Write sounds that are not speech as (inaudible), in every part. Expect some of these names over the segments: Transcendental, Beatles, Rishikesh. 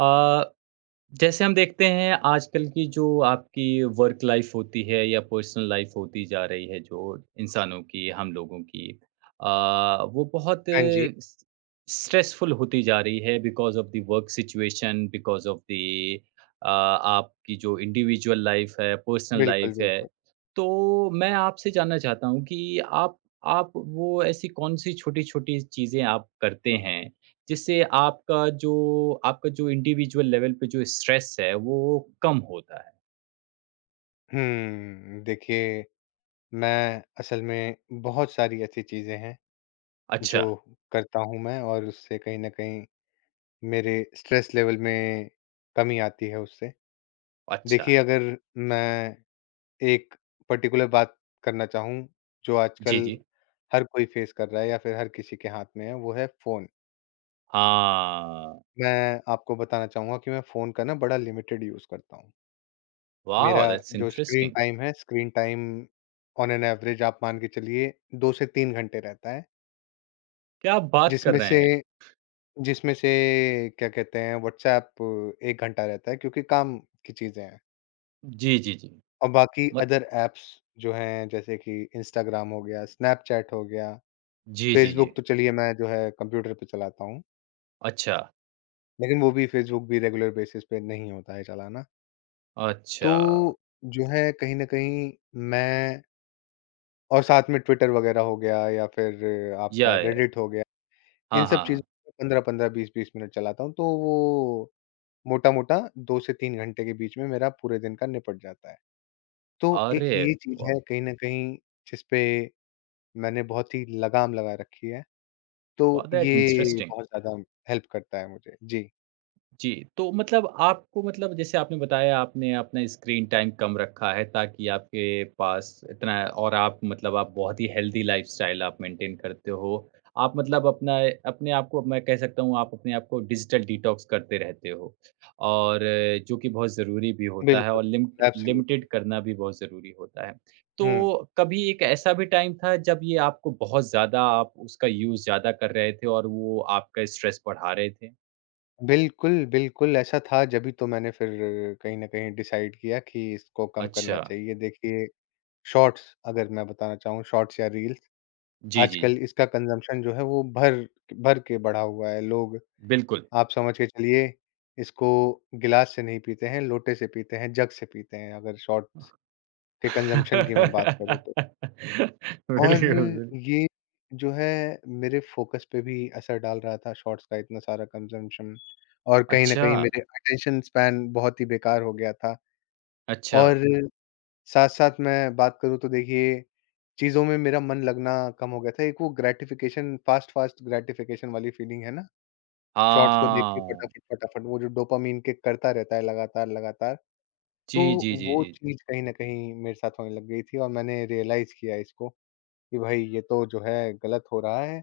अ, जैसे हम देखते हैं आजकल की जो आपकी वर्क लाइफ होती है या पर्सनल लाइफ होती जा रही है जो इंसानों की हम लोगों की अ, वो बहुत हाँ जी। स्ट्रेसफुल होती जा रही है because of the work situation because of the आपकी जो इंडिविजुअल लाइफ है पर्सनल बिल्कुल, लाइफ है। बिल्कुल। तो मैं आपसे जानना चाहता हूँ कि आप वो ऐसी कौन सी छोटी छोटी चीज़ें आप करते हैं जिससे आपका जो इंडिविजुअल लेवल पे जो स्ट्रेस है, वो कम होता है। देखिए मैं असल में बहुत सारी ऐसी चीज़ें हैं जो अच्छा, करता हूँ मैं और उससे कहीं न कहीं मेरे स्ट्रेस लेवल में कमी आती है उससे। अच्छा। देखिए अगर मैं एक पर्टिकुलर बात करना चाहूँ जो जी, आजकल जी। हर कोई फेस कर रहा है या फिर हर किसी के हाथ में है, वो है फ़ोन। हाँ। मैं आपको बताना चाहूँगा कि मैं फ़ोन का ना बड़ा लिमिटेड यूज़ करता हूँ। वॉव! मेरा दैट्स जो स्क्रीन इंटरेस्टिंग। टाइम है, screen time on an average आप मान के चलिए 2 से 3 घंटे रहता है, क्या आप बात कर जिसमें रहे से हैं? जिसमें से क्या कहते हैं व्हाट्सऐप 1 घंटा रहता है क्योंकि काम की चीज़ें हैं। जी, जी, जी। और बाकी मत अदर ऐप्स जो हैं जैसे कि इंस्टाग्राम हो गया, स्नैपचैट हो गया, जी, जी, जी। फेसबुक तो चलिए मैं जो है कंप्यूटर पे चलाता हूँ, अच्छा, लेकिन वो भी फेसबुक भी रेगुलर बेसिस पे नहीं होता है चलाना। तो अच्छा। जो है कहीं न कहीं मैं और साथ में ट्विटर वगैरह हो गया या फिर या, आपका या। रेडिट हो गया, इन हाँ, सब हाँ, चीज़ों हाँ। को 15-15, 20-20 मिनट चलाता हूँ, तो वो मोटा-मोटा 2 से 3 घंटे के बीच में मेरा पूरे दिन का निपट जाता है। तो एक अरे ये चीज़ वाह! है कहीं न कहीं जिस पे मैंने बहुत ही लगाम लगा रखी है, वाह! तो दैट ये इंटरेस्टिंग। बहुत ज़्यादा हेल्प करता है मुझे। जी, जी, तो मतलब आपको मतलब जैसे आपने बताया आपने अपना स्क्रीन टाइम कम रखा है ताकि आपके पास इतना। और आप मतलब आप बहुत ही हेल्दी लाइफ़स्टाइल आप मेंटेन करते हो। आप मतलब अपना अपने आप को मैं कह सकता हूँ आप अपने आप को डिजिटल डिटॉक्स करते रहते हो और जो कि बहुत ज़रूरी भी होता है बिल्कुल, और एब्सोल्युटली। लिमिटेड करना भी बहुत ज़रूरी होता है। हुँ, तो कभी एक ऐसा भी टाइम था जब ये आपको बहुत ज़्यादा आप उसका यूज़ ज़्यादा कर रहे थे और वो आपका स्ट्रेस बढ़ा रहे थे? बिल्कुल, बिल्कुल ऐसा था जभी तो मैंने फिर कहीं न कहीं डिसाइड किया कि इसको कम करना अच्छा। चाहिए। देखिए शॉर्ट्स अगर मैं बताना चाहूँ, शॉर्ट्स या रील्स, जी, जी। आजकल इसका कंज़म्पशन जो है वो भर भर के बढ़ा हुआ है। लोग बिल्कुल। आप समझ के चलिए इसको गिलास से नहीं पीते हैं, लोटे से पीते हैं, जग से पीते हैं अगर शॉर्ट्स (laughs) के कंज़म्पशन की मैं बात करूँ तो। और बिल्कुल, बिल ये जो है मेरे फ़ोकस पे भी असर डाल रहा था शॉर्ट्स का इतना सारा कंज़म्पशन और कहीं न अच्छा, कहीं मेरे अटेंशन स्पैन बहुत ही बेकार हो गया था अच्छा। और साथ-साथ मैं बात करूँ तो देखिए, चीज़ों में मेरा मन लगना कम हो गया था। एक वो ग्रैटिफ़िकेशन फ़ास्ट-फ़ास्ट ग्रैटिफ़िकेशन वाली फ़ीलिंग है ना, शॉर्ट्स को देख के हाँ। फटाफट-फटाफट वो जो डोपामाइन किक करता रहता है लगातार-लगातार, जी, तो जी, जी, वो जी। जी, चीज़ कहीं न कहीं मेरे साथ होने लग गई थी और मैंने रियलाइज़ किया इसको कि भाई ये तो जो है गलत हो रहा है,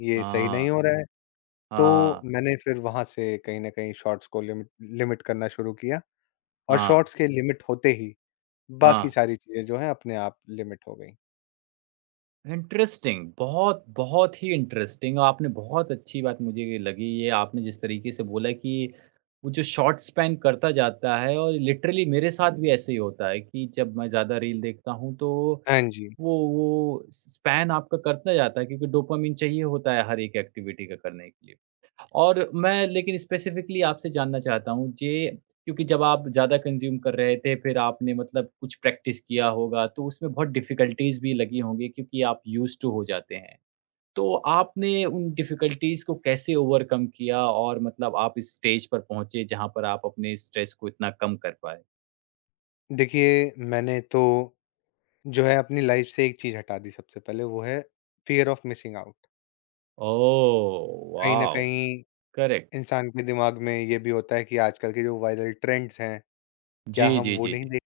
ये सही नहीं हाँ, हो रहा है। तो हाँ, मैंने फिर वहाँ से कहीं न कहीं शॉर्ट्स को लिमिट लिमिट करना शुरू किया और हाँ, शॉर्ट्स के लिमिट होते ही, बाकी हाँ। सारी चीज़ें जो हैं अपने आप लिमिट हो गई। इंटरेस्टिंग, बहुत, बहुत ही इंटरेस्टिंग। आपने बहुत अच्छी बात मुझे ये लगी ये आपने जिस तरीके से बोला कि वो जो शॉर्ट स्पैन करता जाता है और लिटरली मेरे साथ भी ऐसे ही होता है कि जब मैं ज़्यादा रील देखता हूँ तो हाँ जी। वो स्पैन आपका करता जाता है क्योंकि डोपामिन चाहिए होता है हर एक एक्टिविटी का करने के लिए। और मैं लेकिन स्पेसिफिकली आपसे जानना चाहता हूँ जे क्योंकि जब आप ज़्यादा कंज़्यूम कर रहे थे फिर आपने मतलब कुछ प्रैक्टिस किया होगा तो उसमें बहुत डिफ़िकल्टीज़ भी लगी होंगी क्योंकि आप यूज़्ड टू हो जाते हैं। तो आपने उन डिफ़िकल्टीज़ को कैसे ओवरकम किया और मतलब आप इस स्टेज पर पहुँचे जहाँ पर आप अपने स्ट्रेस को इतना कम कर पाए? देखिए, मैंने तो जो है अपनी लाइफ़ से एक चीज़ हटा दी सबसे पहले वो है fear of missing out. Oh! कहीं न वॉव! कहीं करेक्ट। इंसान के दिमाग में ये भी होता है कि आजकल के जो वायरल ट्रेंड्स हैं, क्या जी, हम जी, वो जी, नहीं जी। देख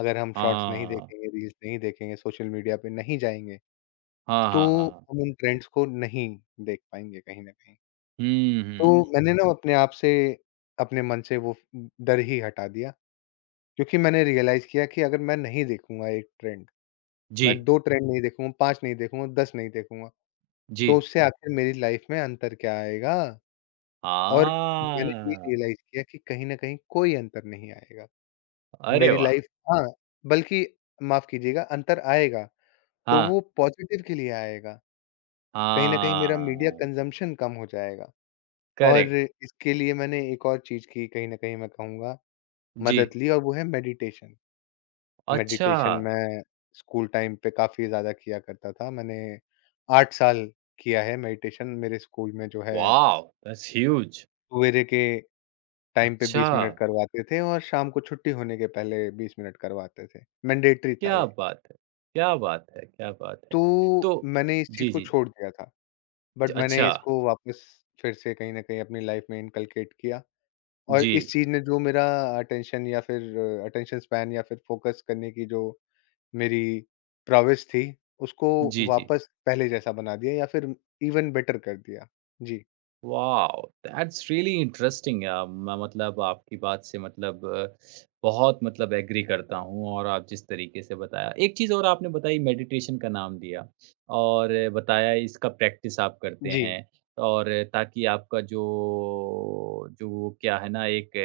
अगर हम शॉर्ट्स नहीं हाँ। देखेंगे, रील्स नहीं देखेंगे, सोशल मीडिया पे नहीं जाएँगे, हाँ, तो हाँ, हाँ, हाँ। हम उन ट्रेंड्स को नहीं देख पाएँगे कहीं न कहीं। हुँ, तो हुँ। मैंने ना अपने आप से, अपने मन से वो डर ही हटा दिया क्योंकि मैंने रियलाइज़ किया कि अगर मैं नहीं देखूँगा एक ट्रेंड मैं जी, 2 ट्रेंड नहीं देखूँगा, 5 नहीं देखूँगा, 10 नहीं देखूँगा, जी। तो उससे आखिर मेरी लाइफ़ में अंतर क्या आएगा? और मैंने ये हाँ, रियलाइज़ किया कि कहीं न कहीं कोई अंतर नहीं आएगा। अरे मेरी वाह! लाइफ़ हाँ, बल्कि माफ़ कीजिएगा अंतर आएगा, तो हाँ, वो पॉज़िटिव के लिए आएगा। कहीं न कहीं मेरा मीडिया हाँ, कंज़म्पशन कम हो जाएगा और करेक्ट। इसके लिए मैंने एक और चीज़ की कहीं न कहीं मैं कहूँगा जी, मदद ली और वो है मेडिटेशन। अच्छा, मेडिटेशन मैं स्कूल टाइम पे काफ़ी ज़्यादा किया करता था। मैंने 8 साल किया है मेडिटेशन। मेरे स्कूल में जो है वॉव! That's huge. सवेरे के टाइम पे अच्छा, 20 मिनट करवाते थे और शाम को छुट्टी होने के पहले 20 मिनट करवाते थे। मैंडेटरी था क्या ये। बात है! क्या बात है! क्या बात तो है! तो मैंने इस चीज़ जी, को जी। छोड़ दिया था। ज बट मैंने अच्छा, इसको वापस फिर से कहीं न कहीं अपनी लाइफ़ में इनकलकेट किया और इस जी, चीज़ ने जो मेरा अटेंशन या फिर अटेंशन स्पैन या फिर फ़ोकस करने की जो मेरी prowess थी, उसको जी, जी। वापस पहले जैसा बना दिया या फिर इवन बेटर कर दिया। जी। वाओ! That's really interesting. मैं मतलब आपकी बात से मतलब बहुत मतलब एग्री करता हूँ और आप जिस तरीके से बताया। एक चीज़ और आपने बताई मेडिटेशन का नाम लिया और बताया इसका प्रैक्टिस आप करते जी। हैं और ताकि आपका जो जो वो क्या है ना एक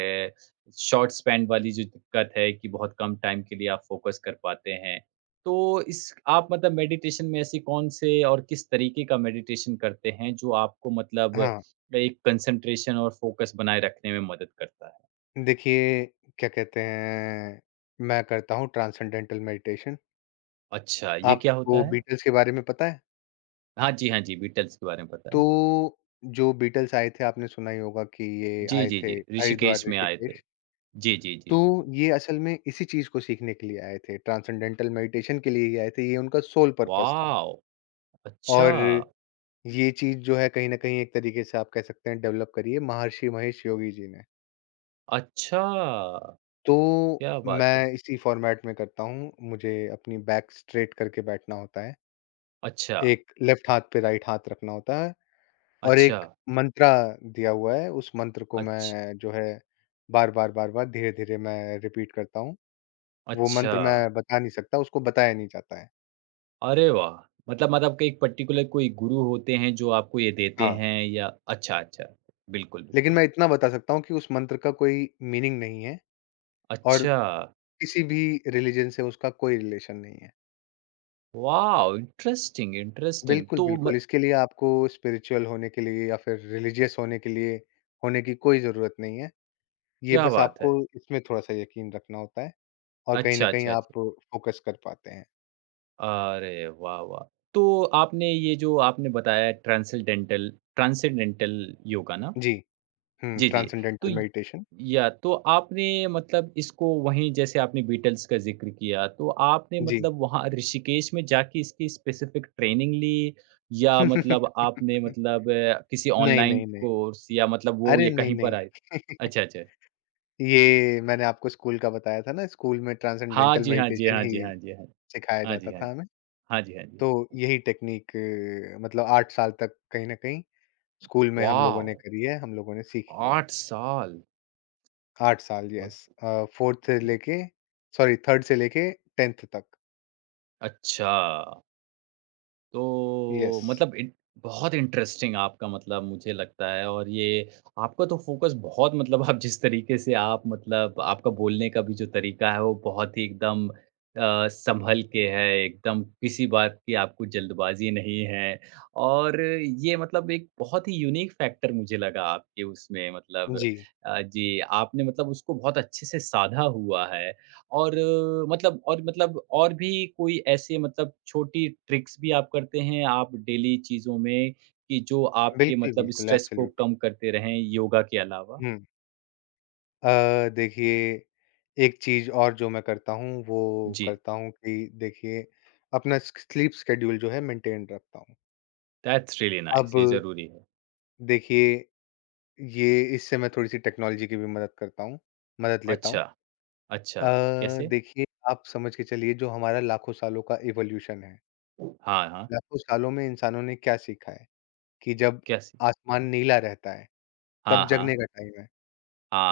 शॉर्ट स्पैन वाली जो दिक्कत है कि बहुत कम टाइम के लिए आप फ़ोकस कर पाते हैं। तो इस आप मतलब मेडिटेशन में ऐसी कौन से और किस तरीके का मेडिटेशन करते हैं जो आपको मतलब हाँ, एक कंसंट्रेशन और फ़ोकस बनाए रखने में मदद करता है। देखिए क्या कहते हैं, मैं करता हूँ ट्रांसेंडेंटल मेडिटेशन। अच्छा, ये क्या होता आपको है? बीटल्स के बारे में पता है? हाँ जी, हाँ जी, बीटल्स के बारे में पता तो है। जो बीटल्स आए थे आपने सुना ही होगा कि ये जी, आए जी, जी, थे हरिद्वार, ऋषिकेश में आए थे। ऋषिकेश। जी, जी, जी, तो जी, जी। ये असल में इसी चीज़ को सीखने के लिए आए थे, ट्रांसेंडेंटल मेडिटेशन के लिए ही आए थे, ये उनका सोल पर्पस था वॉव! और अच्छा, ये चीज़ जो है कहीं न कहीं एक तरीके से आप कह सकते हैं डेवलप करी है महर्षि महेश योगी जी ने। अच्छा, तो क्या बात है! मैं इसी फ़ॉर्मेट में करता हूँ, मुझे अपनी बैक स्ट्रेट करके बैठना होता है। अच्छा, एक लेफ्ट हाथ पे राइट हाथ रखना होता है और अच्छा, एक मंत्रा दिया हुआ है, उस मंत्र को अच्छ मैं जो है बार-बार, बार-बार, धीरे-धीरे मैं रिपीट करता हूँ। वो अच्छा, मंत्र मैं बता नहीं सकता, उसको बताया नहीं जाता है। अरे वाह! मतलब मतलब कि एक पर्टिकुलर कोई गुरु होते हैं जो आपको ये देते हाँ, हैं या अच्छा, अच्छा, बिल्कुल, लेकिन बिल्कुल। मैं इतना बता सकता हूँ कि उस मंत्र का कोई मीनिंग नहीं है और अच्छा, किसी भी रिलिजन से उसका कोई रिलेशन नहीं है। वॉव! Interesting, interesting. बिल्कुल, तो बिल्कुल। म इसके लिए आपको स्पिरिचुअल होने के लिए या फिर रिलीजियस होने के लिए होने की कोई ज़रूरत नहीं है। ये क्या बस बात आपको है! इसमें थोड़ा-सा यकीन रखना होता है और कहीं न अच्छा, कहीं अच्छा, आप अच्छा। फ़ोकस कर पाते हैं। अरे वाह, वाह! तो आपने ये जो आपने बताया ट्रांसेंडेंटल ट्रांसेंडेंटल योगा ना? जी। जी, जी। तो ट्रांसेंडेंटल य मेडिटेशन। या तो आपने मतलब इसको वहीं जैसे आपने बीटल्स का ज़िक्र किया, तो आपने जी। मतलब वहाँ ऋषिकेश में जाके इसकी स्पेसिफ़िक ट्रेनिंग ली या मतलब आपने (laughs) मतलब किसी नहीं, ऑनलाइन नहीं, नहीं। कोर्स या मतलब वो अरे! या नहीं, कहीं पर आए? नहीं। (laughs) अच्छा, अच्छा। ये मैंने आपको स्कूल का बताया था ना, स्कूल में हाँ ट्रांसेंडेंटल जी, हाँ जी, मेडिटेशन हाँ ही जी, हाँ जी, हाँ। सिखाया हाँ जाता जी, हाँ था जी। हमें। हाँ जी, हाँ तो जी। यही टेक्निक मतलब 8 साल तक कहीं न कहीं स्कूल में हम लोगों वॉव! ने करी है, हम लोगों ने सीखी है। 8 साल! 8 साल येस 4th से ओके। लेके सॉरी 3rd से लेके 10th तक। अच्छा, येस। तो मतलब इन बहुत इंटरेस्टिंग। आपका मतलब मुझे लगता है और ये आपका तो फ़ोकस बहुत मतलब आप जिस तरीके से आप मतलब आपका बोलने का भी जो तरीका है वो बहुत ही एकदम सँभल के है, एकदम किसी बात की आपको जल्दबाज़ी नहीं है और ये मतलब एक बहुत ही यूनिक फैक्टर मुझे लगा आपके उसमें मतलब जी। जी, आपने मतलब उसको बहुत अच्छे से साधा हुआ है। और मतलब और मतलब और भी कोई ऐसे मतलब छोटी ट्रिक्स भी आप करते हैं आप डेली चीज़ों में कि जो आपके बिल्कुल, मतलब बिल्कुल स्ट्रेस को एब्सोल्यूटली। कम करते रहें योगा के अलावा? हुँ। देखिए एक चीज़ और जो मैं करता हूँ वो जी, करता हूँ कि देखिए अपना स स्लीप शेड्यूल जो है मेंटेन रखता हूँ। दैट्स रियली अब नाइस। ये ज़रूरी है। देखिए ये इससे मैं थोड़ी-सी टेक्नोलॉजी की भी मदद लेता हूँ। अच्छा, अच्छा, अ, कैसे? देखिए आप समझ के चलिए जो हमारा लाखों सालों का इवोल्यूशन है। हाँ, हाँ, लाखों सालों में इंसानों ने क्या सीखा है कि जब कैसे? आसमान नीला रहता है, तब हाँ, हाँ, जगने का टाइम है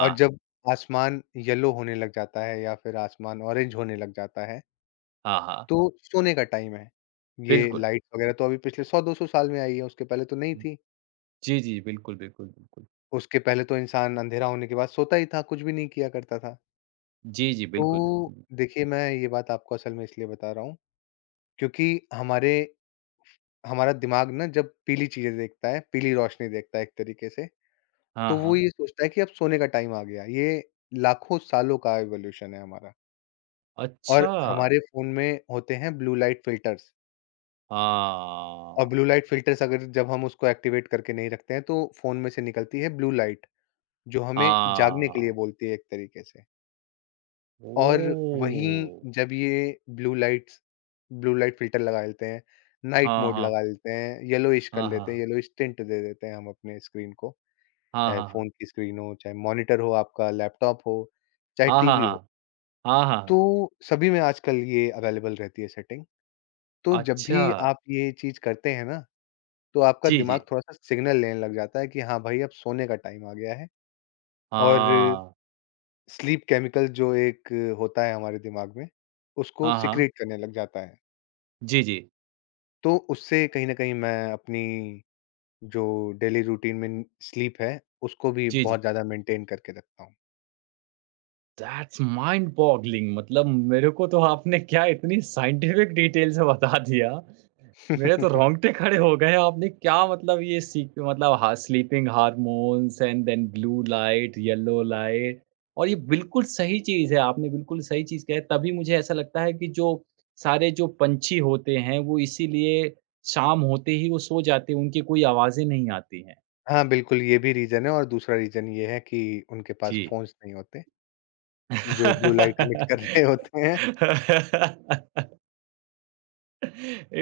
और जब आसमान येलो होने लग जाता है या फिर आसमान ऑरेंज होने लग जाता है, हाँ, हाँ, तो सोने का टाइम है। ये बिल्कुल। लाइट्स वगैरह तो अभी पिछले 100-200 साल में आई है, उसके पहले तो नहीं थी। जी, जी, बिल्कुल, बिल्कुल, बिल्कुल। उसके पहले तो इंसान अंधेरा होने के बाद सोता ही था, कुछ भी नहीं किया करता था। जी, जी, बिल्कुल, तो बिल्कुल। देखिए, मैं ये बात आपको असल में इसलिए बता रहा हूँ, क्योंकि हमारे हमारा दिमाग ना जब पीली चीज़ें देखता है, पीली रोशनी देखता है एक तरीके से तो हाँ, वो हाँ, ये सोचता है कि अब सोने का टाइम आ गया। ये लाखों सालों का इवोल्यूशन है हमारा और अच्छा। हमारे फ़ोन में होते हैं ब्लू लाइट फ़िल्टर्स और ब्लू लाइट हाँ, फ़िल्टर्स अगर जब हम उसको एक्टिवेट करके नहीं रखते हैं, तो फ़ोन में से निकलती है ब्लू लाइट, जो हमें जागने के लिए हाँ, बोलती है एक तरीके से। और वहीं ओह! जब ये blue lights blue light filter लगा लेते हैं, नाइट हाँ, मोड हाँ। लगा लेते हैं, येलोइश कर हाँ, लेते हैं, हाँ। येलोइश टिंट दे देते हैं हम अपने स्क्रीन को, हाँ, चाहे हाँ, फ़ोन हाँ। की स्क्रीन हो, चाहे मॉनिटर हो आपका, लैपटॉप हो, चाहे हाँ, हाँ, टीवी हो। हाँ। हाँ, तो हाँ। सभी में आजकल ये अवेलेबल रहती है सेटिंग। तो जब अच्छा। भी आप ये चीज़ करते हैं ना, तो आपका जी, दिमाग जी। थोड़ा-सा सिग्नल लेने लग जाता है कि हाँ भाई, अब सोने का टाइम आ गया है और हाँ। स्लीप केमिकल जो एक होता है हमारे दिमाग में, उसको हाँ, हाँ। सीक्रेट करने लग जाता है। जी, जी। तो उससे कहीं न कहीं मैं अपनी जो डेली रूटीन में स्लीप है, उसको भी जी, बहुत जी। ज़्यादा मेंटेन करके रखता हूँ। That's mind boggling. मतलब मेरे को तो आपने क्या इतनी साइंटिफिक डिटेल से बता दिया, मेरे तो (laughs) रोंगटे खड़े हो गए। आपने क्या मतलब ये सीख मतलब हा sleeping hormones and then blue light, yellow light और ये बिल्कुल सही चीज़ है, आपने बिल्कुल सही चीज़ कहा है। तभी मुझे ऐसा लगता है कि जो सारे जो पंछी होते हैं, वो इसीलिए शाम होते ही वो सो जाते हैं, उनकी कोई आवाज़ें नहीं आती हैं। हाँ, बिल्कुल ये भी रीज़न है और दूसरा रीज़न ये है कि उनके पास जी। फ़ोन्स नहीं होते। जो ब्लू लाइट एमिट कर रहे (laughs) होते हैं। (laughs)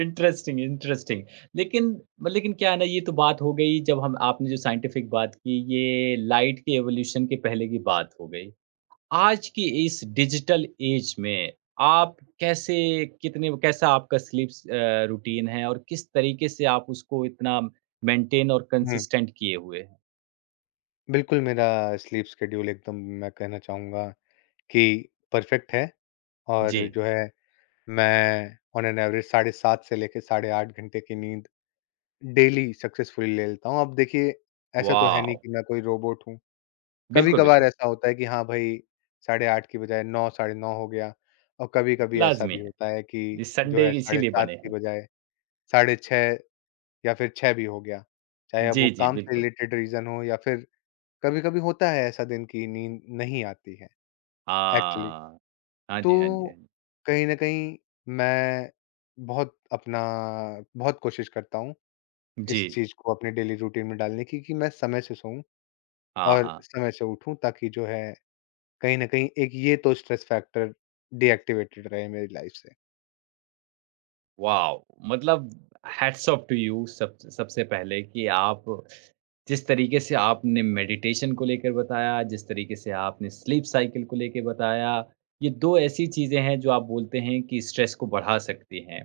Interesting, interesting. लेकिन म लेकिन क्या है ना ये तो बात हो गई जब हम आपने जो साइंटिफिक बात की ये लाइट के एवोल्यूशन के पहले की बात हो गई। आज की इस डिजिटल ऐज में आप कैसे कितने कैसा आपका स्लीप्स रूटीन है और किस तरीके से आप उसको इतना मेंटेन और हुँ। कंसिस्टेंट किए हुए हैं? बिल्कुल, मेरा स्लीप शेड्यूल एकदम मैं कहना चाहूँगा कि परफेक्ट है और जी। जो है मैं ऑन एन एवरेज साढ़े 7 से लेके साढ़े 8 घंटे की नींद डेली सक्सेसफुली ले लेता हूँ। अब देखिए ऐसा तो है नहीं वॉव! कि मैं कोई रोबोट हूँ। बिल्कुल, कभी-कभार बिल्कुल। ऐसा होता है कि हाँ भाई, साढ़े 8 की बजाय 9 साढ़े 9 हो गया और कभी-कभी ऐसा लाज़मी भी है। होता है कि ये जो संडे है साढ़े इसीलिए 7 बने की हैं। बजाय साढ़े 6 या फिर 6 भी हो गया। चाहे अब वो जी, जी, काम से बिल्कुल। रिलेटेड रीज़न हो या फिर कभी-कभी होता है ऐसा दिन कि नींद नहीं आती है एक्चुअली। हाँ। हाँ तो जी, हाँ जी, हाँ जी। कहीं न कहीं मैं बहुत अपना बहुत कोशिश करता हूँ जी। इस चीज़ को अपने डेली रूटीन में डालने की कि मैं समय से सोऊँ हाँ, और हाँ। समय से उठूँ ताकि जो है कहीं न कहीं एक ये तो स्ट्रेस फैक्टर डीऐक्टिवेटेड रहे मेरी लाइफ़ से। वॉव! मतलब हैट्स ऑफ टू यू। सब सबसे पहले कि आप जिस तरीके से आपने मेडिटेशन को लेकर बताया, जिस तरीके से आपने स्लीप साइकिल को लेके बताया, ये 2 ऐसी चीज़ें हैं जो आप बोलते हैं कि स्ट्रेस को बढ़ा सकती हैं।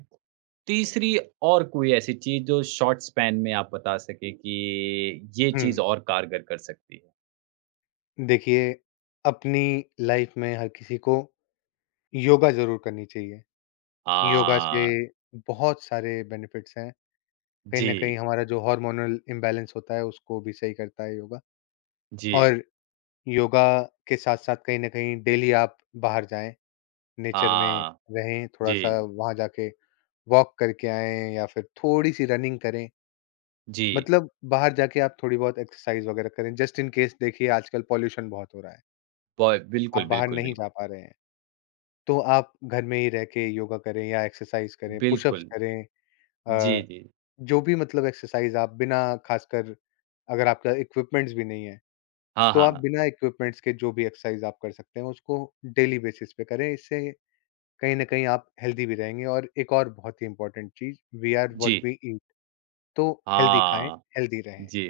तीसरी और कोई ऐसी चीज़ जो शॉर्ट स्पैन में आप बता सकें कि ये हुँ, चीज़ और कारगर कर सकती है? देखिए अपनी लाइफ़ में हर किसी को योगा ज़रूर करनी चाहिए। योगा से हाँ, बहुत सारे बेनिफिट्स हैं। कहीं न कहीं जी, हमारा जो हार्मोनल इम्बैलेंस होता है, उसको भी सही करता है योगा। जी, और योगा के साथ-साथ कहीं न कहीं डेली आप बाहर जाएँ, नेचर में हाँ, रहें, थोड़ा-सा जी, वहाँ जाके वॉक करके आएँ या फिर थोड़ी-सी रनिंग करें। जी। मतलब बाहर जाके आप थोड़ी बहुत एक्सरसाइज़ वगैरह करें, जस्ट इन केस देखिए आजकल पॉल्यूशन बहुत हो रहा है, बॉय आप बिल्कुल, बाहर बिल्कुल, नहीं बिल्कुल। जा पा रहे हैं, तो आप घर में ही रह के योगा करें या एक्सरसाइज़ करें, पुशअप्स बिल्कुल। करें जी, अ, जी। जो भी मतलब एक्सरसाइज़ आप बिना खासकर अगर आपका इक्विपमेंट्स भी नहीं है हाँ, तो आप हाँ। बिना इक्विपमेंट्स के जो भी एक्सरसाइज आप कर सकते हैं उसको डेली बेसिस पे करें। इससे कहीं न कहीं आप हेल्दी भी रहेंगे और एक और बहुत ही इम्पोर्टेंट चीज़ वी आर व्हाट जी। वी ईट तो हेल्दी खाएँ, हाँ। हेल्दी रहें। जी,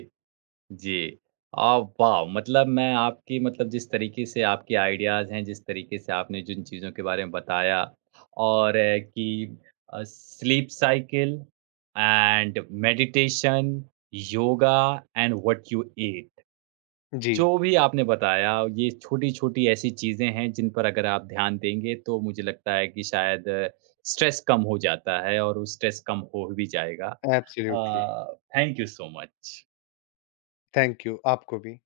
जी। अ, वाह! मतलब मैं आपकी मतलब जिस तरीके से आपके आइडियाज़ हैं, जिस तरीके से आपने जिन चीज़ों के बारे में बताया और कि कि sleep cycle and meditation, yoga and what you eat, जी, जो भी आपने बताया ये छोटी-छोटी ऐसी चीज़ें हैं जिन पर अगर आप ध्यान देंगे तो मुझे लगता है कि शायद स्ट्रेस कम हो जाता है और वो स्ट्रेस कम हो भी जाएगा। Absolutely. Thank you so much. Thank you, आपको भी।